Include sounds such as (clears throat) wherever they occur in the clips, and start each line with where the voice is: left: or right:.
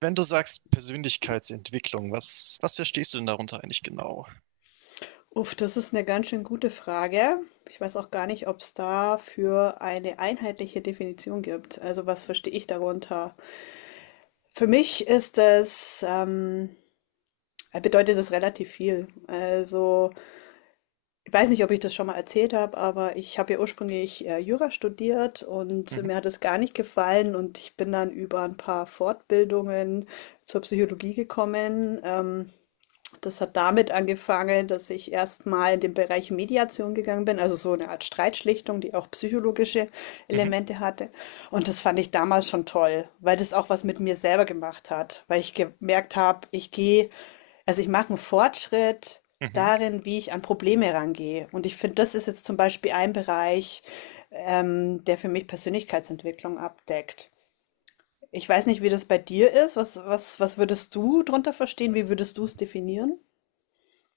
right: Wenn du sagst Persönlichkeitsentwicklung, was verstehst du denn darunter eigentlich genau?
left: Uff, das ist eine ganz schön gute Frage. Ich weiß auch gar nicht, ob's dafür eine einheitliche Definition gibt. Also, was verstehe ich darunter? Für mich ist es, bedeutet das relativ viel. Also, ich weiß nicht, ob ich das schon mal erzählt habe, aber ich habe ja ursprünglich, Jura studiert und
right: Mhm,
left: mir hat es gar nicht gefallen und ich bin dann über ein paar Fortbildungen zur Psychologie gekommen. Das hat damit angefangen, dass ich erst mal in den Bereich Mediation gegangen bin, also so eine Art Streitschlichtung, die auch psychologische
right: mhm,
left: Elemente hatte. Und das fand ich damals schon toll, weil das auch was mit mir selber gemacht hat, weil ich gemerkt habe, ich mache einen Fortschritt
right: mhm.
left: darin, wie ich an Probleme rangehe. Und ich finde, das ist jetzt zum Beispiel ein Bereich, der für mich Persönlichkeitsentwicklung abdeckt. Ich weiß nicht, wie das bei dir ist. Was würdest du drunter verstehen? Wie würdest du es definieren?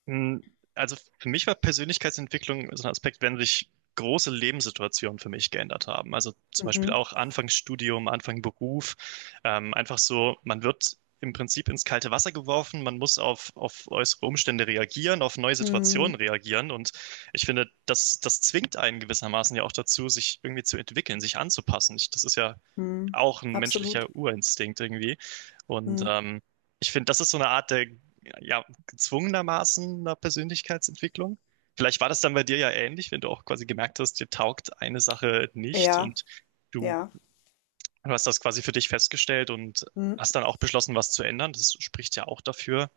right: Mm, Also für mich war Persönlichkeitsentwicklung so ein Aspekt, wenn sich große Lebenssituationen für mich geändert haben. Also zum Beispiel
left: Mhm.
right: auch Anfang Studium, Anfang Beruf. Einfach so, man wird im Prinzip ins kalte Wasser geworfen, man muss auf äußere Umstände reagieren, auf neue Situationen
left: Mhm.
right: reagieren. Und ich finde, das zwingt einen gewissermaßen ja auch dazu, sich irgendwie zu entwickeln, sich anzupassen. Das ist ja
left: Mhm.
right: auch ein menschlicher
left: Absolut.
right: Urinstinkt irgendwie. Und
left: Mhm.
right: ich finde, das ist so eine Art der ja, gezwungenermaßen einer Persönlichkeitsentwicklung. Vielleicht war das dann bei dir ja ähnlich, wenn du auch quasi gemerkt hast, dir taugt eine Sache nicht
left: Ja,
right: und du,
left: ja.
right: du hast das quasi für dich festgestellt und
left: Mhm.
right: hast dann auch beschlossen, was zu ändern. Das spricht ja auch dafür,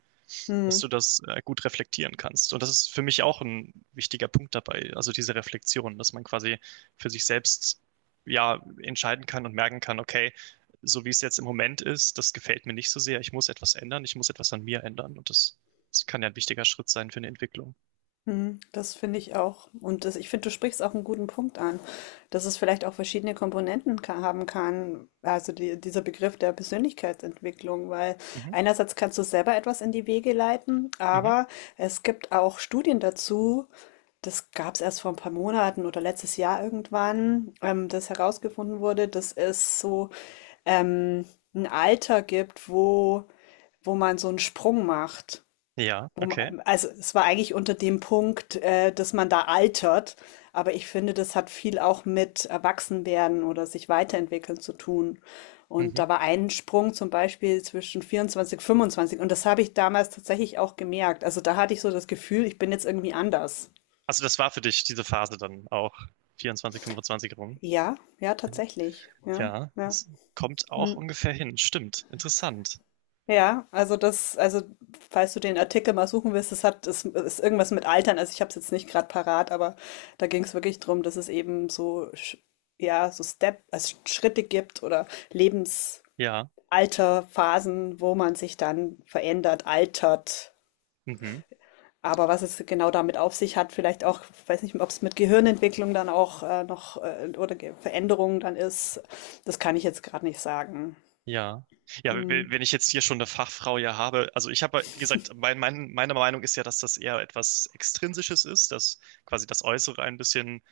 right: dass du
left: Mhm.
right: das gut reflektieren kannst. Und das ist für mich auch ein wichtiger Punkt dabei, also diese Reflexion, dass man quasi für sich selbst ja entscheiden kann und merken kann, okay, so wie es jetzt im Moment ist, das gefällt mir nicht so sehr. Ich muss etwas ändern, ich muss etwas an mir ändern. Und das, das kann ja ein wichtiger Schritt sein für eine Entwicklung.
left: Hm, das finde ich auch. Und das, ich finde, du sprichst auch einen guten Punkt an, dass es vielleicht auch verschiedene Komponenten haben kann, also die, dieser Begriff der Persönlichkeitsentwicklung, weil
right: Mhm.
left: einerseits kannst du selber etwas in die Wege leiten,
right: Mhm.
left: aber es gibt auch Studien dazu. Das gab es erst vor ein paar Monaten oder letztes Jahr irgendwann, das herausgefunden wurde, dass es so ähm, ein Alter gibt, wo man so einen Sprung macht.
right: Ja, okay.
left: Also es war eigentlich unter dem Punkt, dass man da altert, aber ich finde, das hat viel auch mit Erwachsenwerden oder sich weiterentwickeln zu tun. Und
right: Mhm.
left: da war ein Sprung zum Beispiel zwischen 24, 25 und das habe ich damals tatsächlich auch gemerkt. Also da hatte ich so das Gefühl, ich bin jetzt irgendwie anders.
right: Also das war für dich diese Phase dann auch vierundzwanzig 25 rum.
left: Ja, ja,
right: Ähm,
left: tatsächlich. Ja,
right: Ja,
left: ja.
right: es kommt auch
left: Hm.
right: ungefähr hin. Stimmt. Interessant.
left: Also falls du den Artikel mal suchen willst, das ist irgendwas mit Altern. Also ich habe es jetzt nicht gerade parat, aber da ging es wirklich drum, dass es eben ja, so Step, also Schritte gibt oder
right: Ja.
left: Lebensalterphasen, wo man sich dann verändert, altert.
right: Mhm.
left: Aber was es genau damit auf sich hat, vielleicht auch, weiß nicht, ob es mit Gehirnentwicklung dann auch noch oder Veränderungen dann ist, das kann ich jetzt gerade nicht sagen.
right: Ja. Ja,
left: Hm.
right: wenn ich jetzt hier schon eine Fachfrau ja habe, also ich habe, wie gesagt, meine Meinung ist ja, dass das eher etwas Extrinsisches ist, dass quasi das Äußere ein bisschen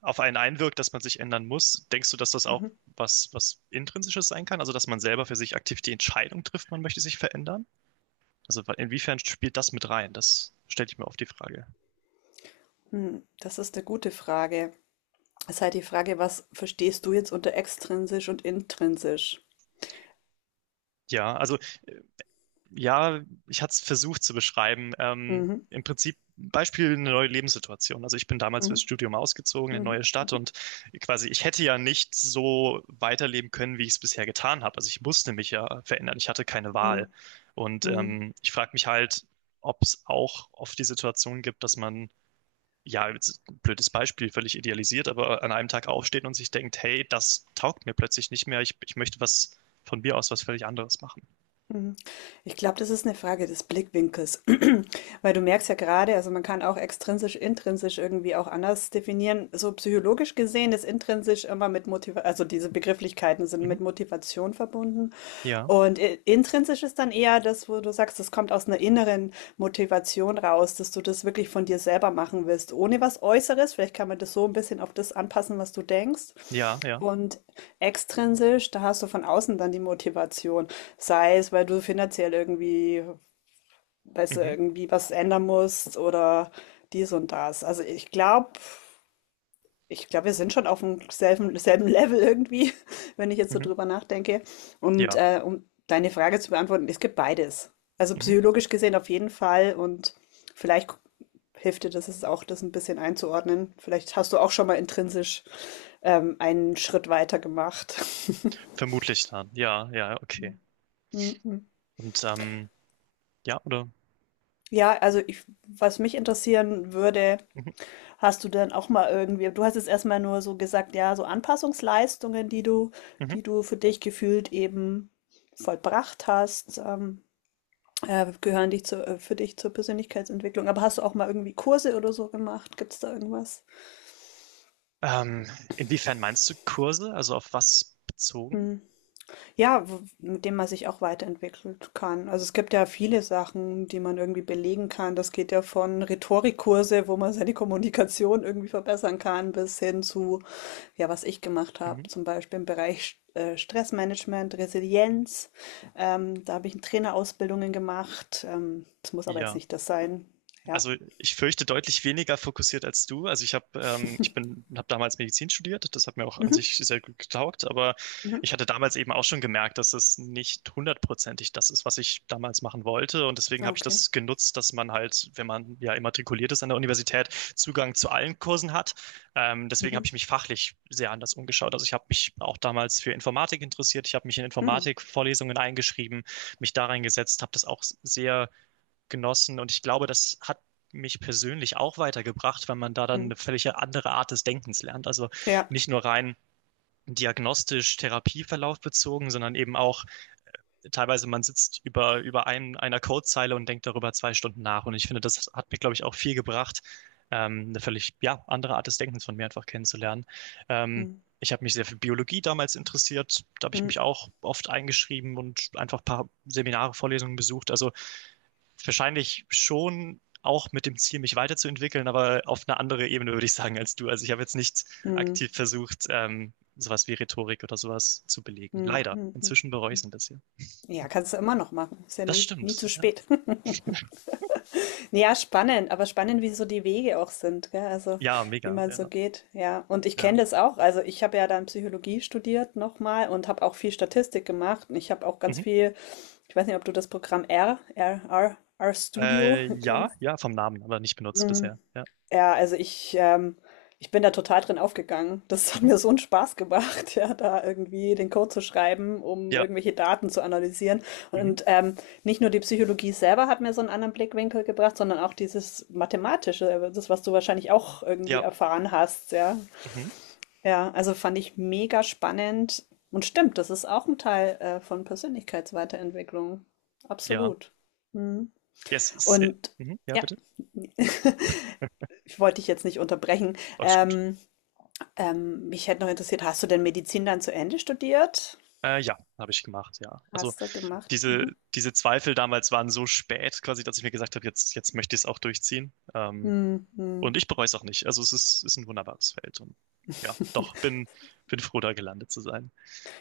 right: auf einen einwirkt, dass man sich ändern muss. Denkst du, dass das auch
left: Mhm.
right: was Intrinsisches sein kann? Also, dass man selber für sich aktiv die Entscheidung trifft, man möchte sich verändern? Also, inwiefern spielt das mit rein? Das stelle ich mir oft die Frage.
left: Hm, das ist eine gute Frage. Es ist halt die Frage, was verstehst du jetzt unter extrinsisch und intrinsisch?
right: Ja, also ja, ich hatte es versucht zu beschreiben. Ähm,
left: Mhm.
right: im Prinzip Beispiel eine neue Lebenssituation. Also ich bin damals fürs
left: Mhm.
right: Studium ausgezogen in eine
left: Mhm.
right: neue Stadt und quasi ich hätte ja nicht so weiterleben können, wie ich es bisher getan habe. Also ich musste mich ja verändern. Ich hatte keine Wahl.
left: Mhm.
right: Und
left: Mhm.
right: ich frage mich halt, ob es auch oft die Situation gibt, dass man ja, jetzt ein blödes Beispiel, völlig idealisiert, aber an einem Tag aufsteht und sich denkt, hey, das taugt mir plötzlich nicht mehr, ich möchte was von mir aus was völlig anderes machen.
left: Mhm. Ich glaube, das ist eine Frage des Blickwinkels, (clears throat) weil du merkst ja gerade, also man kann auch extrinsisch, intrinsisch irgendwie auch anders definieren. So psychologisch gesehen ist intrinsisch immer mit Motivation, also diese Begrifflichkeiten sind
right: Mhm.
left: mit Motivation verbunden.
right: Ja,
left: Und intrinsisch ist dann eher das, wo du sagst, das kommt aus einer inneren Motivation raus, dass du das wirklich von dir selber machen willst, ohne was Äußeres. Vielleicht kann man das so ein bisschen auf das anpassen, was du denkst.
right: ja, ja.
left: Und extrinsisch, da hast du von außen dann die Motivation. Sei es, weil du finanziell irgendwie, weißt du,
right: Mhm,
left: irgendwie was ändern musst oder dies und das. Ich glaube, wir sind schon auf dem selben Level irgendwie, (laughs) wenn ich jetzt so
right: mhm,
left: drüber nachdenke. Und
right: ja,
left: um deine Frage zu beantworten, es gibt beides. Also
right: mhm.
left: psychologisch gesehen auf jeden Fall und vielleicht hilft dir das jetzt auch, das ein bisschen einzuordnen. Vielleicht hast du auch schon mal intrinsisch einen Schritt weiter gemacht. (laughs)
right: Vermutlich dann. Ja, ja, okay.
left: Mhm.
right: Und ja, oder?
left: Ja, also ich, was mich interessieren würde,
right: Mhm,
left: hast du denn auch mal irgendwie, du hast jetzt erstmal nur so gesagt, ja, so Anpassungsleistungen,
right: mhm.
left: die du für dich gefühlt eben vollbracht hast, für dich zur Persönlichkeitsentwicklung. Aber hast du auch mal irgendwie Kurse oder so gemacht? Gibt es da irgendwas?
right: Ähm, inwiefern meinst du Kurse? Also auf was bezogen?
left: Hm. Ja, mit dem man sich auch weiterentwickeln kann. Also es gibt ja viele Sachen, die man irgendwie belegen kann. Das geht ja von Rhetorikkurse, wo man seine Kommunikation irgendwie verbessern kann, bis hin zu, ja, was ich gemacht habe,
right: Mhm.
left: zum Beispiel im Bereich Stressmanagement, Resilienz. Da habe ich Trainerausbildungen gemacht. Das muss aber jetzt
right: Ja.
left: nicht das sein. Ja.
right: Also ich fürchte deutlich weniger fokussiert als du. Also ich habe ich bin habe damals Medizin studiert. Das hat mir auch an
left: Mhm.
right: sich sehr gut getaugt. Aber
left: Mhm.
right: ich hatte damals eben auch schon gemerkt, dass es nicht hundertprozentig das ist, was ich damals machen wollte. Und deswegen
left: Ah,
right: habe ich
left: okay.
right: das genutzt, dass man halt, wenn man ja immatrikuliert ist an der Universität, Zugang zu allen Kursen hat. Deswegen habe
left: Mhm.
right: ich mich fachlich sehr anders umgeschaut. Also ich habe mich auch damals für Informatik interessiert. Ich habe mich in
left: Mhm.
right: Informatikvorlesungen eingeschrieben, mich da reingesetzt, habe das auch sehr genossen. Und ich glaube, das hat mich persönlich auch weitergebracht, weil man da dann
left: Mhm.
right: eine völlig andere Art des Denkens lernt. Also
left: Ja.
right: nicht nur rein diagnostisch Therapieverlauf bezogen, sondern eben auch teilweise man sitzt über einer Codezeile und denkt darüber 2 Stunden nach. Und ich finde, das hat mir, glaube ich, auch viel gebracht, eine völlig, ja, andere Art des Denkens von mir einfach kennenzulernen. Ähm,
left: Mhm.
right: ich habe mich sehr für Biologie damals interessiert. Da habe ich
left: Mhm.
right: mich auch oft eingeschrieben und einfach ein paar Seminare, Vorlesungen besucht. Also wahrscheinlich schon auch mit dem Ziel, mich weiterzuentwickeln, aber auf eine andere Ebene, würde ich sagen, als du. Also ich habe jetzt nicht
left: Mhm.
right: aktiv versucht, sowas wie Rhetorik oder sowas zu belegen.
left: Mhm.
right: Leider.
left: Mhm.
right: Inzwischen bereue ich es ein bisschen.
left: Ja, kannst du immer noch machen. Ist ja
right: Das
left: nie, nie zu
right: stimmt. Ja,
left: spät. (laughs) Ja, spannend, aber spannend, wie so die Wege auch sind, gell? Also
right: ja
left: wie
right: mega.
left: man so
right: Ja,
left: geht. Ja, und ich
right: ja.
left: kenne das auch. Also ich habe ja dann Psychologie studiert nochmal und habe auch viel Statistik gemacht. Und ich habe auch ganz
right: Mhm.
left: viel, ich weiß nicht, ob du das Programm R Studio
right: Äh,
left: (laughs)
right: ja,
left: kennst.
right: ja, vom Namen, aber nicht benutzt
left: Mm.
right: bisher. Ja.
left: Ja, also ich, ich bin da total drin aufgegangen. Das hat
right: Mhm.
left: mir so einen Spaß gemacht, (laughs) ja, da irgendwie den Code zu schreiben, um
right: Ja.
left: irgendwelche Daten zu analysieren.
right: Mhm.
left: Und nicht nur die Psychologie selber hat mir so einen anderen Blickwinkel gebracht, sondern auch dieses Mathematische, das, was du wahrscheinlich auch irgendwie
right: Ja.
left: erfahren hast, ja.
right: Mhm.
left: Ja, also fand ich mega spannend. Und stimmt, das ist auch ein Teil von Persönlichkeitsweiterentwicklung.
right: Ja.
left: Absolut. Mhm.
right: Yes.
left: Und
right: Mhm. Ja,
left: ja,
right: bitte.
left: ich wollte dich jetzt nicht unterbrechen.
right: Alles gut.
left: Mich hätte noch interessiert, hast du denn Medizin dann zu Ende studiert?
right: Ja, habe ich gemacht, ja. Also
left: Hast du gemacht?
right: diese,
left: Mhm.
right: diese Zweifel damals waren so spät, quasi, dass ich mir gesagt habe, jetzt möchte ich es auch durchziehen. Ähm,
left: Hm, hm.
right: und ich bereue es auch nicht. Also es ist ein wunderbares Feld. Und ja,
left: (laughs)
right: doch, bin froh, da gelandet zu sein.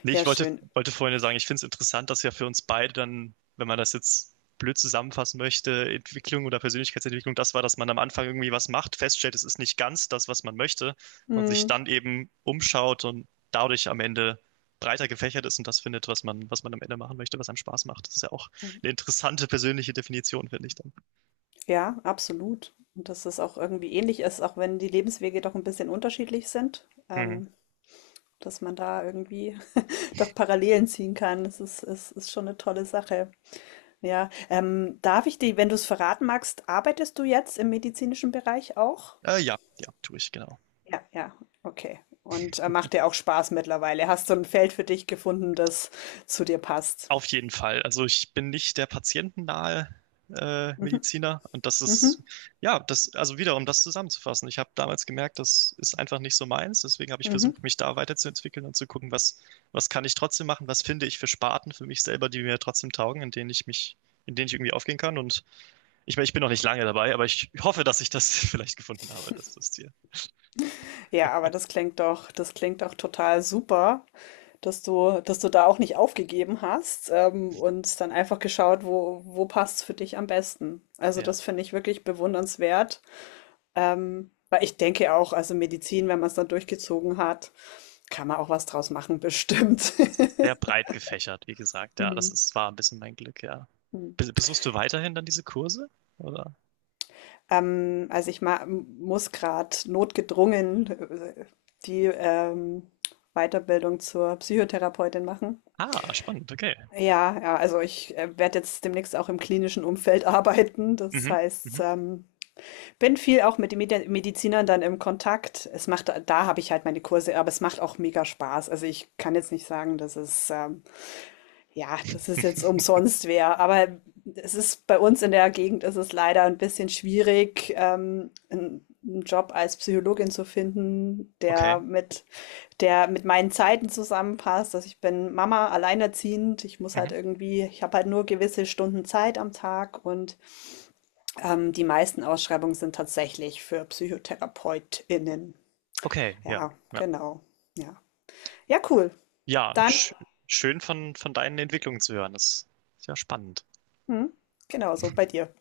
right: Nee, ich
left: Ja,
right: wollte,
left: schön.
right: wollte vorhin nur sagen, ich finde es interessant, dass ja für uns beide dann, wenn man das jetzt blöd zusammenfassen möchte, Entwicklung oder Persönlichkeitsentwicklung, das war, dass man am Anfang irgendwie was macht, feststellt, es ist nicht ganz das, was man möchte und sich
left: Hm,
right: dann eben umschaut und dadurch am Ende breiter gefächert ist und das findet, was man am Ende machen möchte, was einem Spaß macht. Das ist ja auch eine interessante persönliche Definition, finde ich dann.
left: ja, absolut. Und dass es auch irgendwie ähnlich ist, auch wenn die Lebenswege doch ein bisschen unterschiedlich sind,
right: Mhm.
left: dass man da irgendwie (laughs) doch Parallelen ziehen kann. Das ist schon eine tolle Sache. Ja, darf ich dir, wenn du es verraten magst, arbeitest du jetzt im medizinischen Bereich auch?
right: Ja, ja, tue ich, genau.
left: Ja, ja, okay. Und macht dir auch Spaß mittlerweile. Hast du ein Feld für dich gefunden, das zu dir passt?
right: Auf jeden Fall. Also ich bin nicht der patientennahe
left: Mhm,
right: Mediziner und das
left: mhm,
right: ist, ja, das, also wieder, um das zusammenzufassen. Ich habe damals gemerkt, das ist einfach nicht so meins. Deswegen habe ich
left: mhm.
right: versucht, mich da weiterzuentwickeln und zu gucken, was kann ich trotzdem machen, was finde ich für Sparten für mich selber, die mir trotzdem taugen, in denen ich irgendwie aufgehen kann. Und ich meine, ich bin noch nicht lange dabei, aber ich hoffe, dass ich das (laughs) vielleicht gefunden habe. Das ist das Ziel.
left: Ja, aber das klingt doch total super, dass du da auch nicht aufgegeben hast, und dann einfach geschaut, wo, wo passt es für dich am besten. Also
right: Ja,
left: das finde ich wirklich bewundernswert. Weil ich denke auch, also Medizin, wenn man es dann durchgezogen hat, kann man auch was draus machen, bestimmt.
right: es ist sehr
left: (laughs)
right: breit gefächert, wie gesagt. Ja,
left: Hm,
right: das ist, war ein bisschen mein Glück, ja.
left: hm.
right: Besuchst du weiterhin dann diese Kurse? Oder?
left: Also ich ma muss gerade notgedrungen die Weiterbildung zur Psychotherapeutin machen.
right: Ah, spannend, okay.
left: Ja, ja, also ich werde jetzt demnächst auch im klinischen Umfeld (laughs) arbeiten. Das
right: Mhm,
left: heißt,
right: mhm,
left: bin viel auch mit den Medizinern dann im Kontakt. Es macht, da habe ich halt meine Kurse, aber es macht auch mega Spaß. Also ich kann jetzt nicht sagen, dass es ja, das ist jetzt umsonst wer, aber es ist bei uns in der Gegend ist es leider ein bisschen schwierig, einen, einen Job als Psychologin zu finden,
right: okay,
left: der mit meinen Zeiten zusammenpasst. Also ich bin Mama, alleinerziehend. Ich muss halt
right: mhm,
left: irgendwie, ich habe halt nur gewisse Stunden Zeit am Tag und die meisten Ausschreibungen sind tatsächlich für PsychotherapeutInnen.
right: okay, ja,
left: Ja,
right: ja.
left: genau. Ja. Ja, cool.
right: Ja,
left: Dann,
right: schön von deinen Entwicklungen zu hören. Das ist ja spannend.
left: hm, genau so bei dir.